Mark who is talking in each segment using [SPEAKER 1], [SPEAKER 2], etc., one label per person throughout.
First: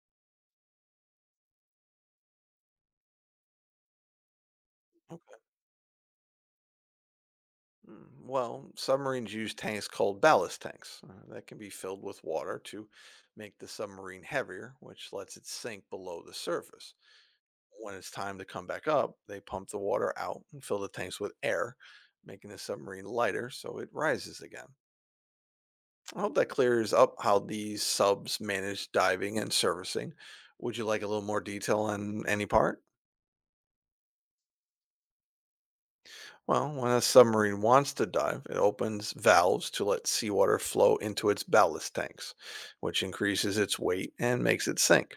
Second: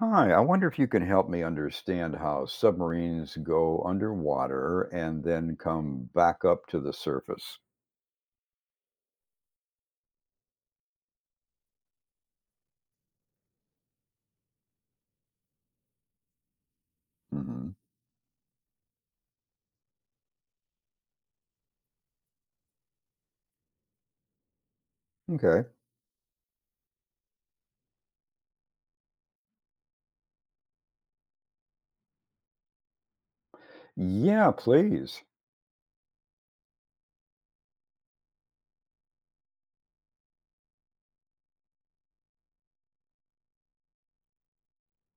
[SPEAKER 1] Hi, I wonder if you can help me understand how submarines go underwater and
[SPEAKER 2] Okay.
[SPEAKER 1] then come back up to the surface.
[SPEAKER 2] Well, submarines use tanks called ballast tanks that can be filled with water to make the submarine heavier, which lets it sink below the surface.
[SPEAKER 1] Hmm.
[SPEAKER 2] When it's time to come back up, they pump the water out and fill the tanks with air, making the submarine lighter so it rises again.
[SPEAKER 1] Okay.
[SPEAKER 2] I hope that clears up how these subs manage diving and servicing. Would you like a little more detail on any part?
[SPEAKER 1] Yeah, please.
[SPEAKER 2] Well, when a submarine wants to dive, it opens valves to let seawater flow into its ballast tanks, which increases its weight and makes it sink.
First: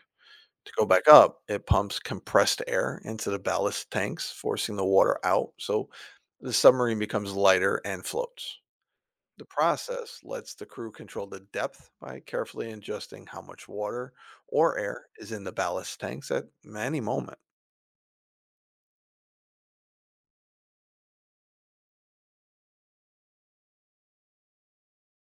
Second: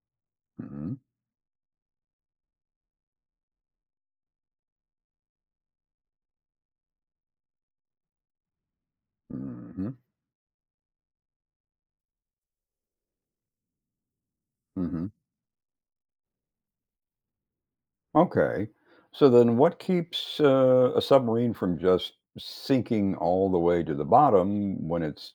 [SPEAKER 2] To go
[SPEAKER 1] Hmm.
[SPEAKER 2] back up, it pumps compressed air into the ballast tanks, forcing the water out, so the submarine becomes lighter and floats. The
[SPEAKER 1] Hmm.
[SPEAKER 2] process lets the crew control the depth by carefully adjusting how much water or
[SPEAKER 1] Hmm.
[SPEAKER 2] air is in the ballast tanks at any moment.
[SPEAKER 1] Okay. So then, what keeps a submarine from just sinking all the way to the bottom when it's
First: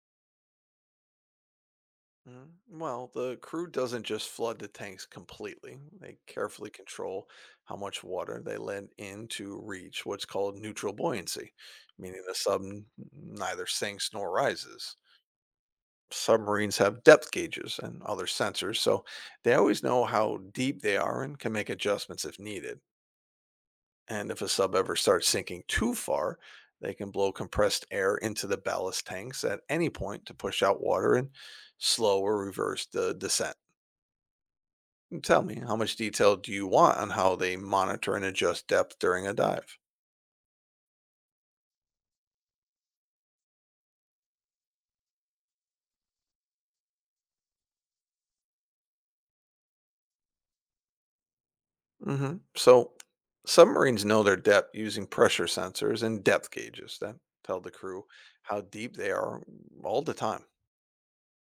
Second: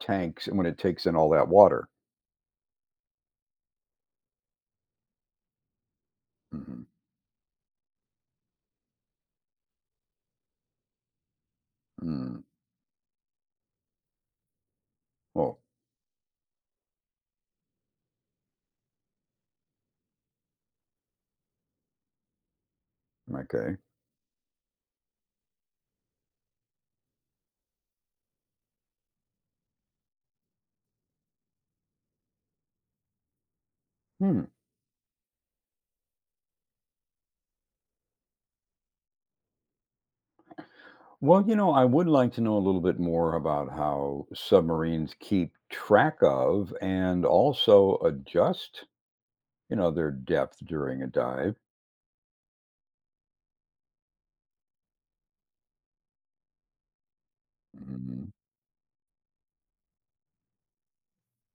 [SPEAKER 1] tanks when it takes in all that water?
[SPEAKER 2] Well, the crew doesn't just flood the tanks completely. They carefully
[SPEAKER 1] Hmm.
[SPEAKER 2] control how much water they let in to reach what's called neutral buoyancy, meaning the
[SPEAKER 1] Mm.
[SPEAKER 2] neither sinks nor rises.
[SPEAKER 1] Oh,
[SPEAKER 2] Submarines have depth gauges and other sensors, so they always know how deep they are and can make adjustments if needed.
[SPEAKER 1] okay.
[SPEAKER 2] And if a sub ever starts sinking too far, they can blow compressed air into the ballast tanks at any point to push out water and slow or reverse the descent.
[SPEAKER 1] Hmm.
[SPEAKER 2] Tell me, how much detail do you want on how they monitor and adjust depth during a dive?
[SPEAKER 1] Well, I would like to know a little bit more about how submarines keep track of and also adjust, their depth during a dive.
[SPEAKER 2] So, submarines know their depth using pressure sensors and depth gauges that tell the crew
[SPEAKER 1] Hmm.
[SPEAKER 2] how deep they are all the time.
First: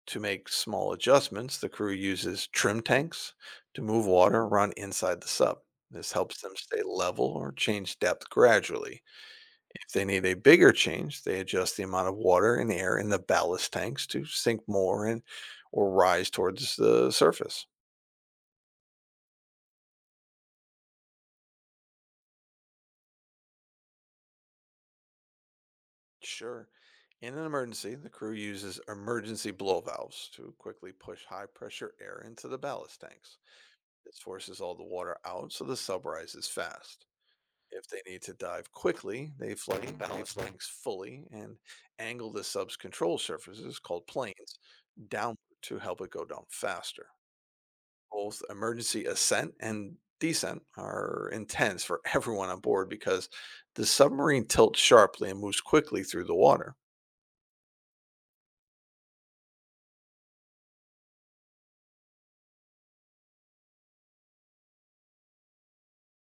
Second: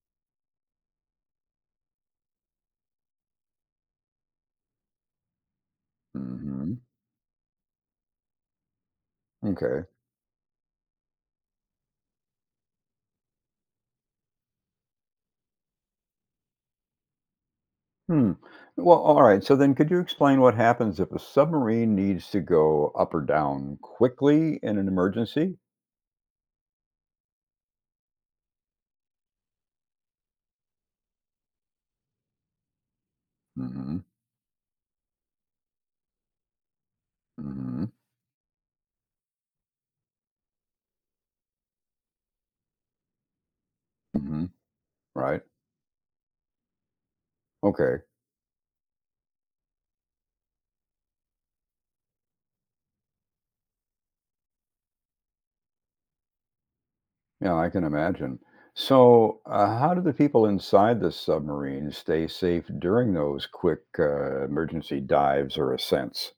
[SPEAKER 2] To make small adjustments, the crew uses trim tanks to move water around inside the sub. This helps them
[SPEAKER 1] Hmm.
[SPEAKER 2] stay level or change depth gradually.
[SPEAKER 1] Okay.
[SPEAKER 2] If they need a bigger change, they adjust the amount of water and air in the ballast tanks to sink more and or rise towards the surface.
[SPEAKER 1] Hmm. Well, all right. So then, could you explain what happens if a submarine needs to go up or down quickly in an emergency?
[SPEAKER 2] Sure. In an emergency, the crew uses emergency blow valves to quickly push high pressure air into the ballast tanks.
[SPEAKER 1] Hmm.
[SPEAKER 2] This forces all the water out so the sub rises fast.
[SPEAKER 1] Hmm.
[SPEAKER 2] If they need to dive quickly, they flood the ballast tanks fully and angle the sub's control surfaces, called
[SPEAKER 1] Hmm.
[SPEAKER 2] planes, downward
[SPEAKER 1] Right.
[SPEAKER 2] to help it go down faster.
[SPEAKER 1] Okay.
[SPEAKER 2] Both emergency ascent and descent are intense for everyone on board because the submarine tilts sharply and moves quickly through the water.
[SPEAKER 1] Yeah, I can imagine. So, how do the people inside the submarine stay safe during those quick emergency dives or ascents?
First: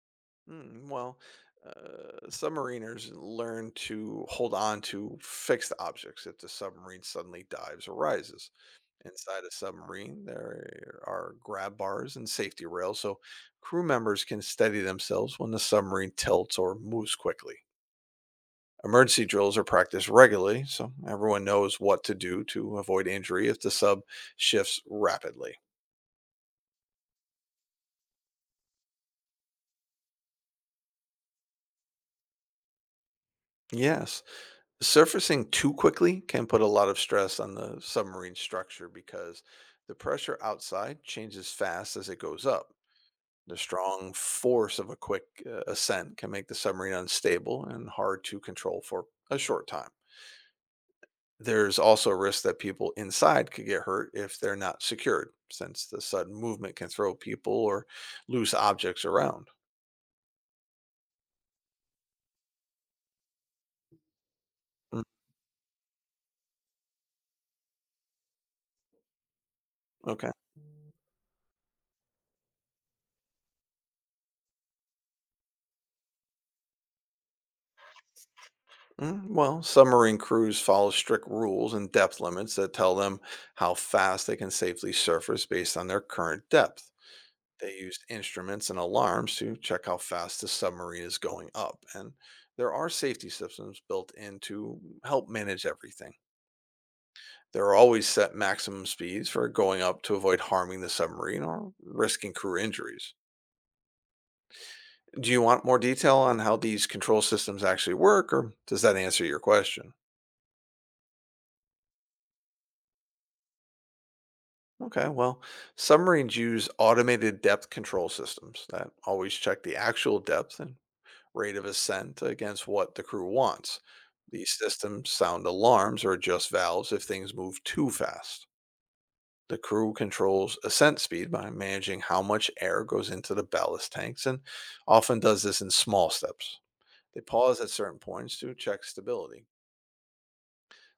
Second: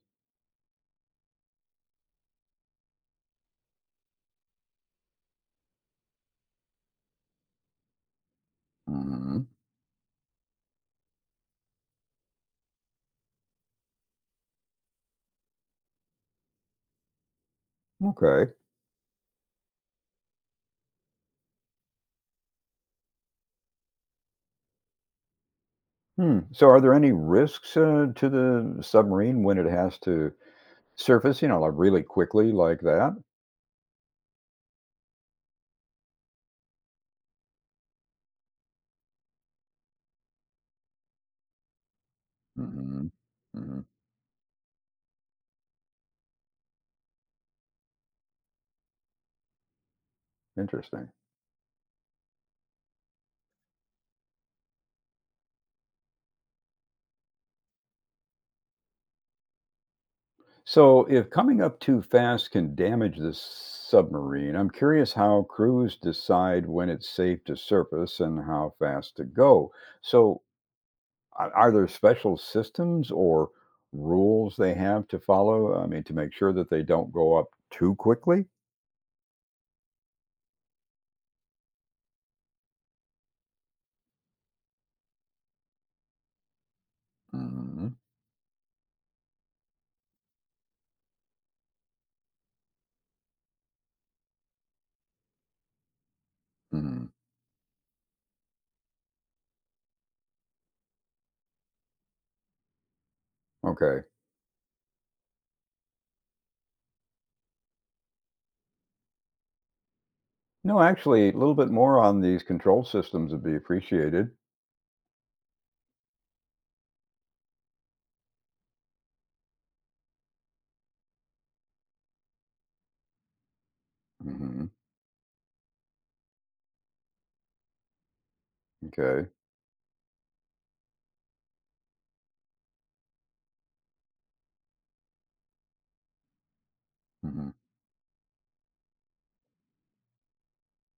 [SPEAKER 2] Well, submariners learn to hold on to fixed objects if the submarine suddenly dives or rises.
[SPEAKER 1] Hmm.
[SPEAKER 2] Inside a submarine, there are grab bars and safety rails so crew members can steady themselves when the submarine tilts or moves quickly.
[SPEAKER 1] Okay.
[SPEAKER 2] Emergency drills are practiced regularly, so everyone knows what to do to avoid injury if the sub shifts rapidly.
[SPEAKER 1] Hmm. So, are there any risks to the submarine when it has to surface, you know, like really quickly like that?
[SPEAKER 2] Yes, surfacing too quickly can put a lot of stress on the submarine structure because the pressure outside changes fast as it goes up.
[SPEAKER 1] Hmm.
[SPEAKER 2] The
[SPEAKER 1] Hmm.
[SPEAKER 2] strong force of a quick ascent can make the submarine unstable and hard to control for a short time.
[SPEAKER 1] Interesting.
[SPEAKER 2] There's also a risk that people inside could get hurt if they're not secured, since the sudden movement can throw people or loose objects around.
[SPEAKER 1] So, if coming up too fast can damage the submarine, I'm
[SPEAKER 2] Mm,
[SPEAKER 1] curious how crews decide when it's safe to surface and how fast to go.
[SPEAKER 2] Okay.
[SPEAKER 1] So, are there special systems or rules they have to follow? I mean, to make sure that they don't go up too quickly?
[SPEAKER 2] Well, submarine crews follow strict rules and depth limits that tell them how fast they can safely surface based on their current depth. They
[SPEAKER 1] Mhm.
[SPEAKER 2] use instruments and alarms to check how fast the submarine is going up. And there are safety systems built in to help manage everything.
[SPEAKER 1] Mhm.
[SPEAKER 2] There are always set maximum speeds for going up to avoid harming the submarine or risking crew injuries.
[SPEAKER 1] Okay.
[SPEAKER 2] Do you want more detail on how these control systems actually work, or does that answer your question?
[SPEAKER 1] No, actually, a little bit more on these control systems would be appreciated.
[SPEAKER 2] Okay, well, submarines use automated depth control systems that always check the actual depth and rate of ascent against what the crew wants. These
[SPEAKER 1] Mhm.
[SPEAKER 2] systems sound alarms or adjust valves if things move too fast.
[SPEAKER 1] Okay.
[SPEAKER 2] The crew controls ascent speed by managing how much air goes into the ballast tanks and often does this in small steps. They
[SPEAKER 1] Mhm.
[SPEAKER 2] pause at certain points to check stability.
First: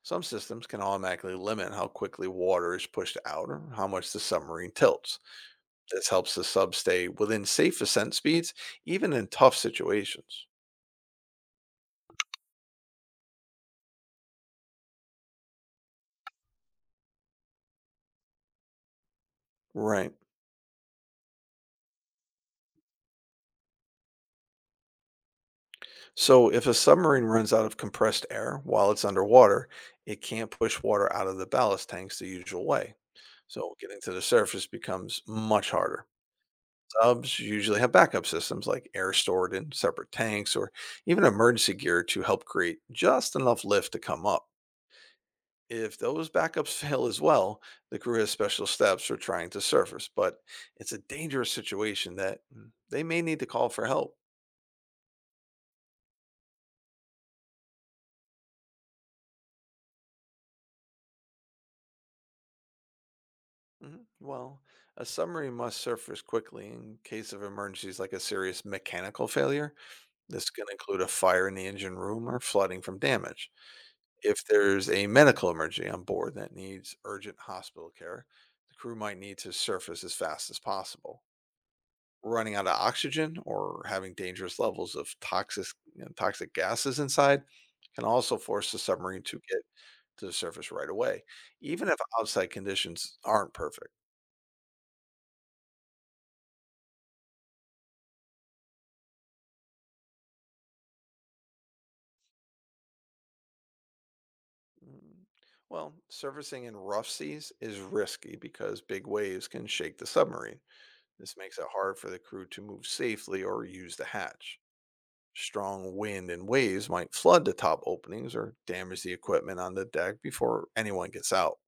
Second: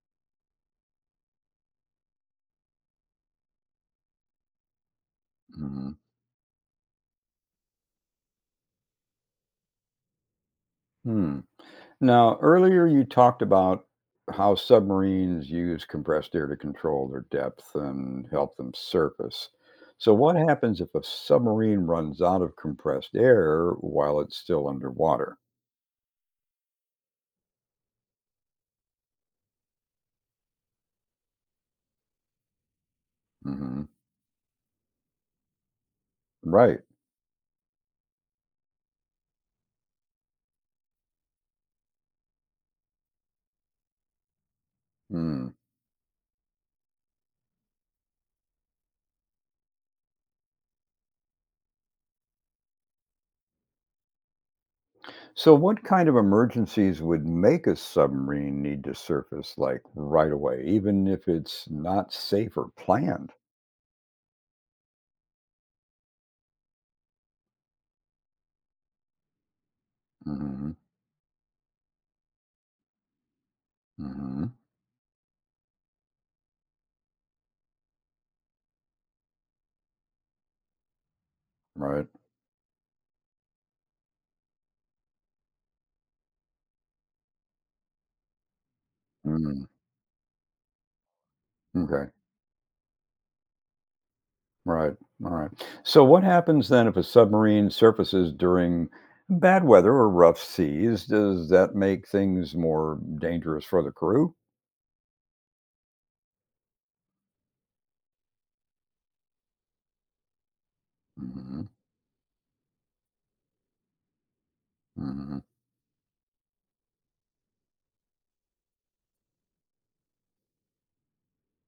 [SPEAKER 2] Some systems can automatically limit how quickly water is pushed out or how much the submarine tilts.
[SPEAKER 1] Mhm.
[SPEAKER 2] This helps the sub stay within safe ascent speeds, even in tough situations.
[SPEAKER 1] Hmm. Now, earlier you talked about how submarines use compressed air to control their depth and help them surface.
[SPEAKER 2] Right.
[SPEAKER 1] So, what happens if a submarine runs out of compressed air while it's still underwater?
[SPEAKER 2] So, if a submarine runs out of compressed air while it's underwater, it can't push water out of the ballast tanks the usual way. So
[SPEAKER 1] Hmm.
[SPEAKER 2] getting to the surface becomes much harder.
[SPEAKER 1] Right.
[SPEAKER 2] Subs usually have backup systems like air stored in separate tanks or even emergency gear to help create just enough lift to come up.
[SPEAKER 1] Hmm.
[SPEAKER 2] If those backups fail as well, the crew has special steps for trying to surface, but it's a dangerous situation that they may need to call for help.
[SPEAKER 1] So, what kind of emergencies would make a submarine need to surface like right away, even if it's not safe or planned?
[SPEAKER 2] Mhm. Well, a submarine must surface quickly in case of emergencies like a serious mechanical failure. This can
[SPEAKER 1] Hmm.
[SPEAKER 2] include a fire in the engine room or flooding from damage. If
[SPEAKER 1] Hmm.
[SPEAKER 2] there's a medical emergency on board that needs urgent hospital care, the crew might need to surface as fast as possible.
[SPEAKER 1] Right.
[SPEAKER 2] Running out of oxygen or having dangerous levels of toxic gases inside can also force the submarine to get
[SPEAKER 1] Mm.
[SPEAKER 2] to the surface right away, even if
[SPEAKER 1] Okay.
[SPEAKER 2] outside conditions aren't perfect.
[SPEAKER 1] Right. All right. So what happens then if a submarine surfaces during bad weather or rough seas? Does that make things more dangerous for the crew?
[SPEAKER 2] Mm, Well, surfacing in rough seas is risky because big waves can shake the submarine. This makes
[SPEAKER 1] Hmm.
[SPEAKER 2] it hard for the crew to move safely or use the hatch.
[SPEAKER 1] Hmm.
[SPEAKER 2] Strong wind and waves might flood the top openings or damage the equipment on the deck before anyone gets out.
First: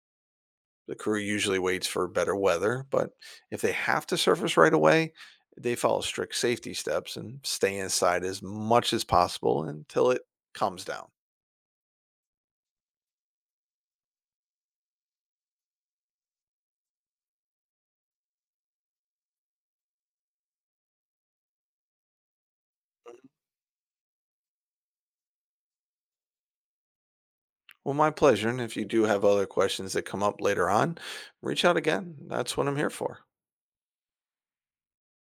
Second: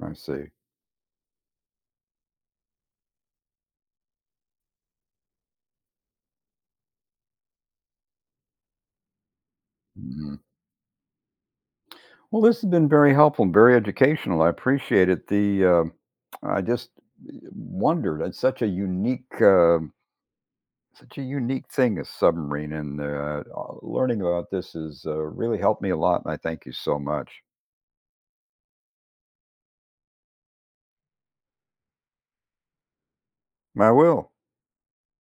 [SPEAKER 1] I see.
[SPEAKER 2] The crew usually waits for better weather, but if they have to surface right away, they follow strict safety steps and stay inside as much as possible until it
[SPEAKER 1] Hmm.
[SPEAKER 2] calms down.
[SPEAKER 1] Well, this has been very helpful and very educational. I appreciate it. The I just wondered. It's such a unique thing, a submarine, and learning about this has really helped me a lot. And I thank you so much.
[SPEAKER 2] Well, my pleasure. And if you do have other questions that come up later on, reach out again. That's what I'm here for.
[SPEAKER 1] I will.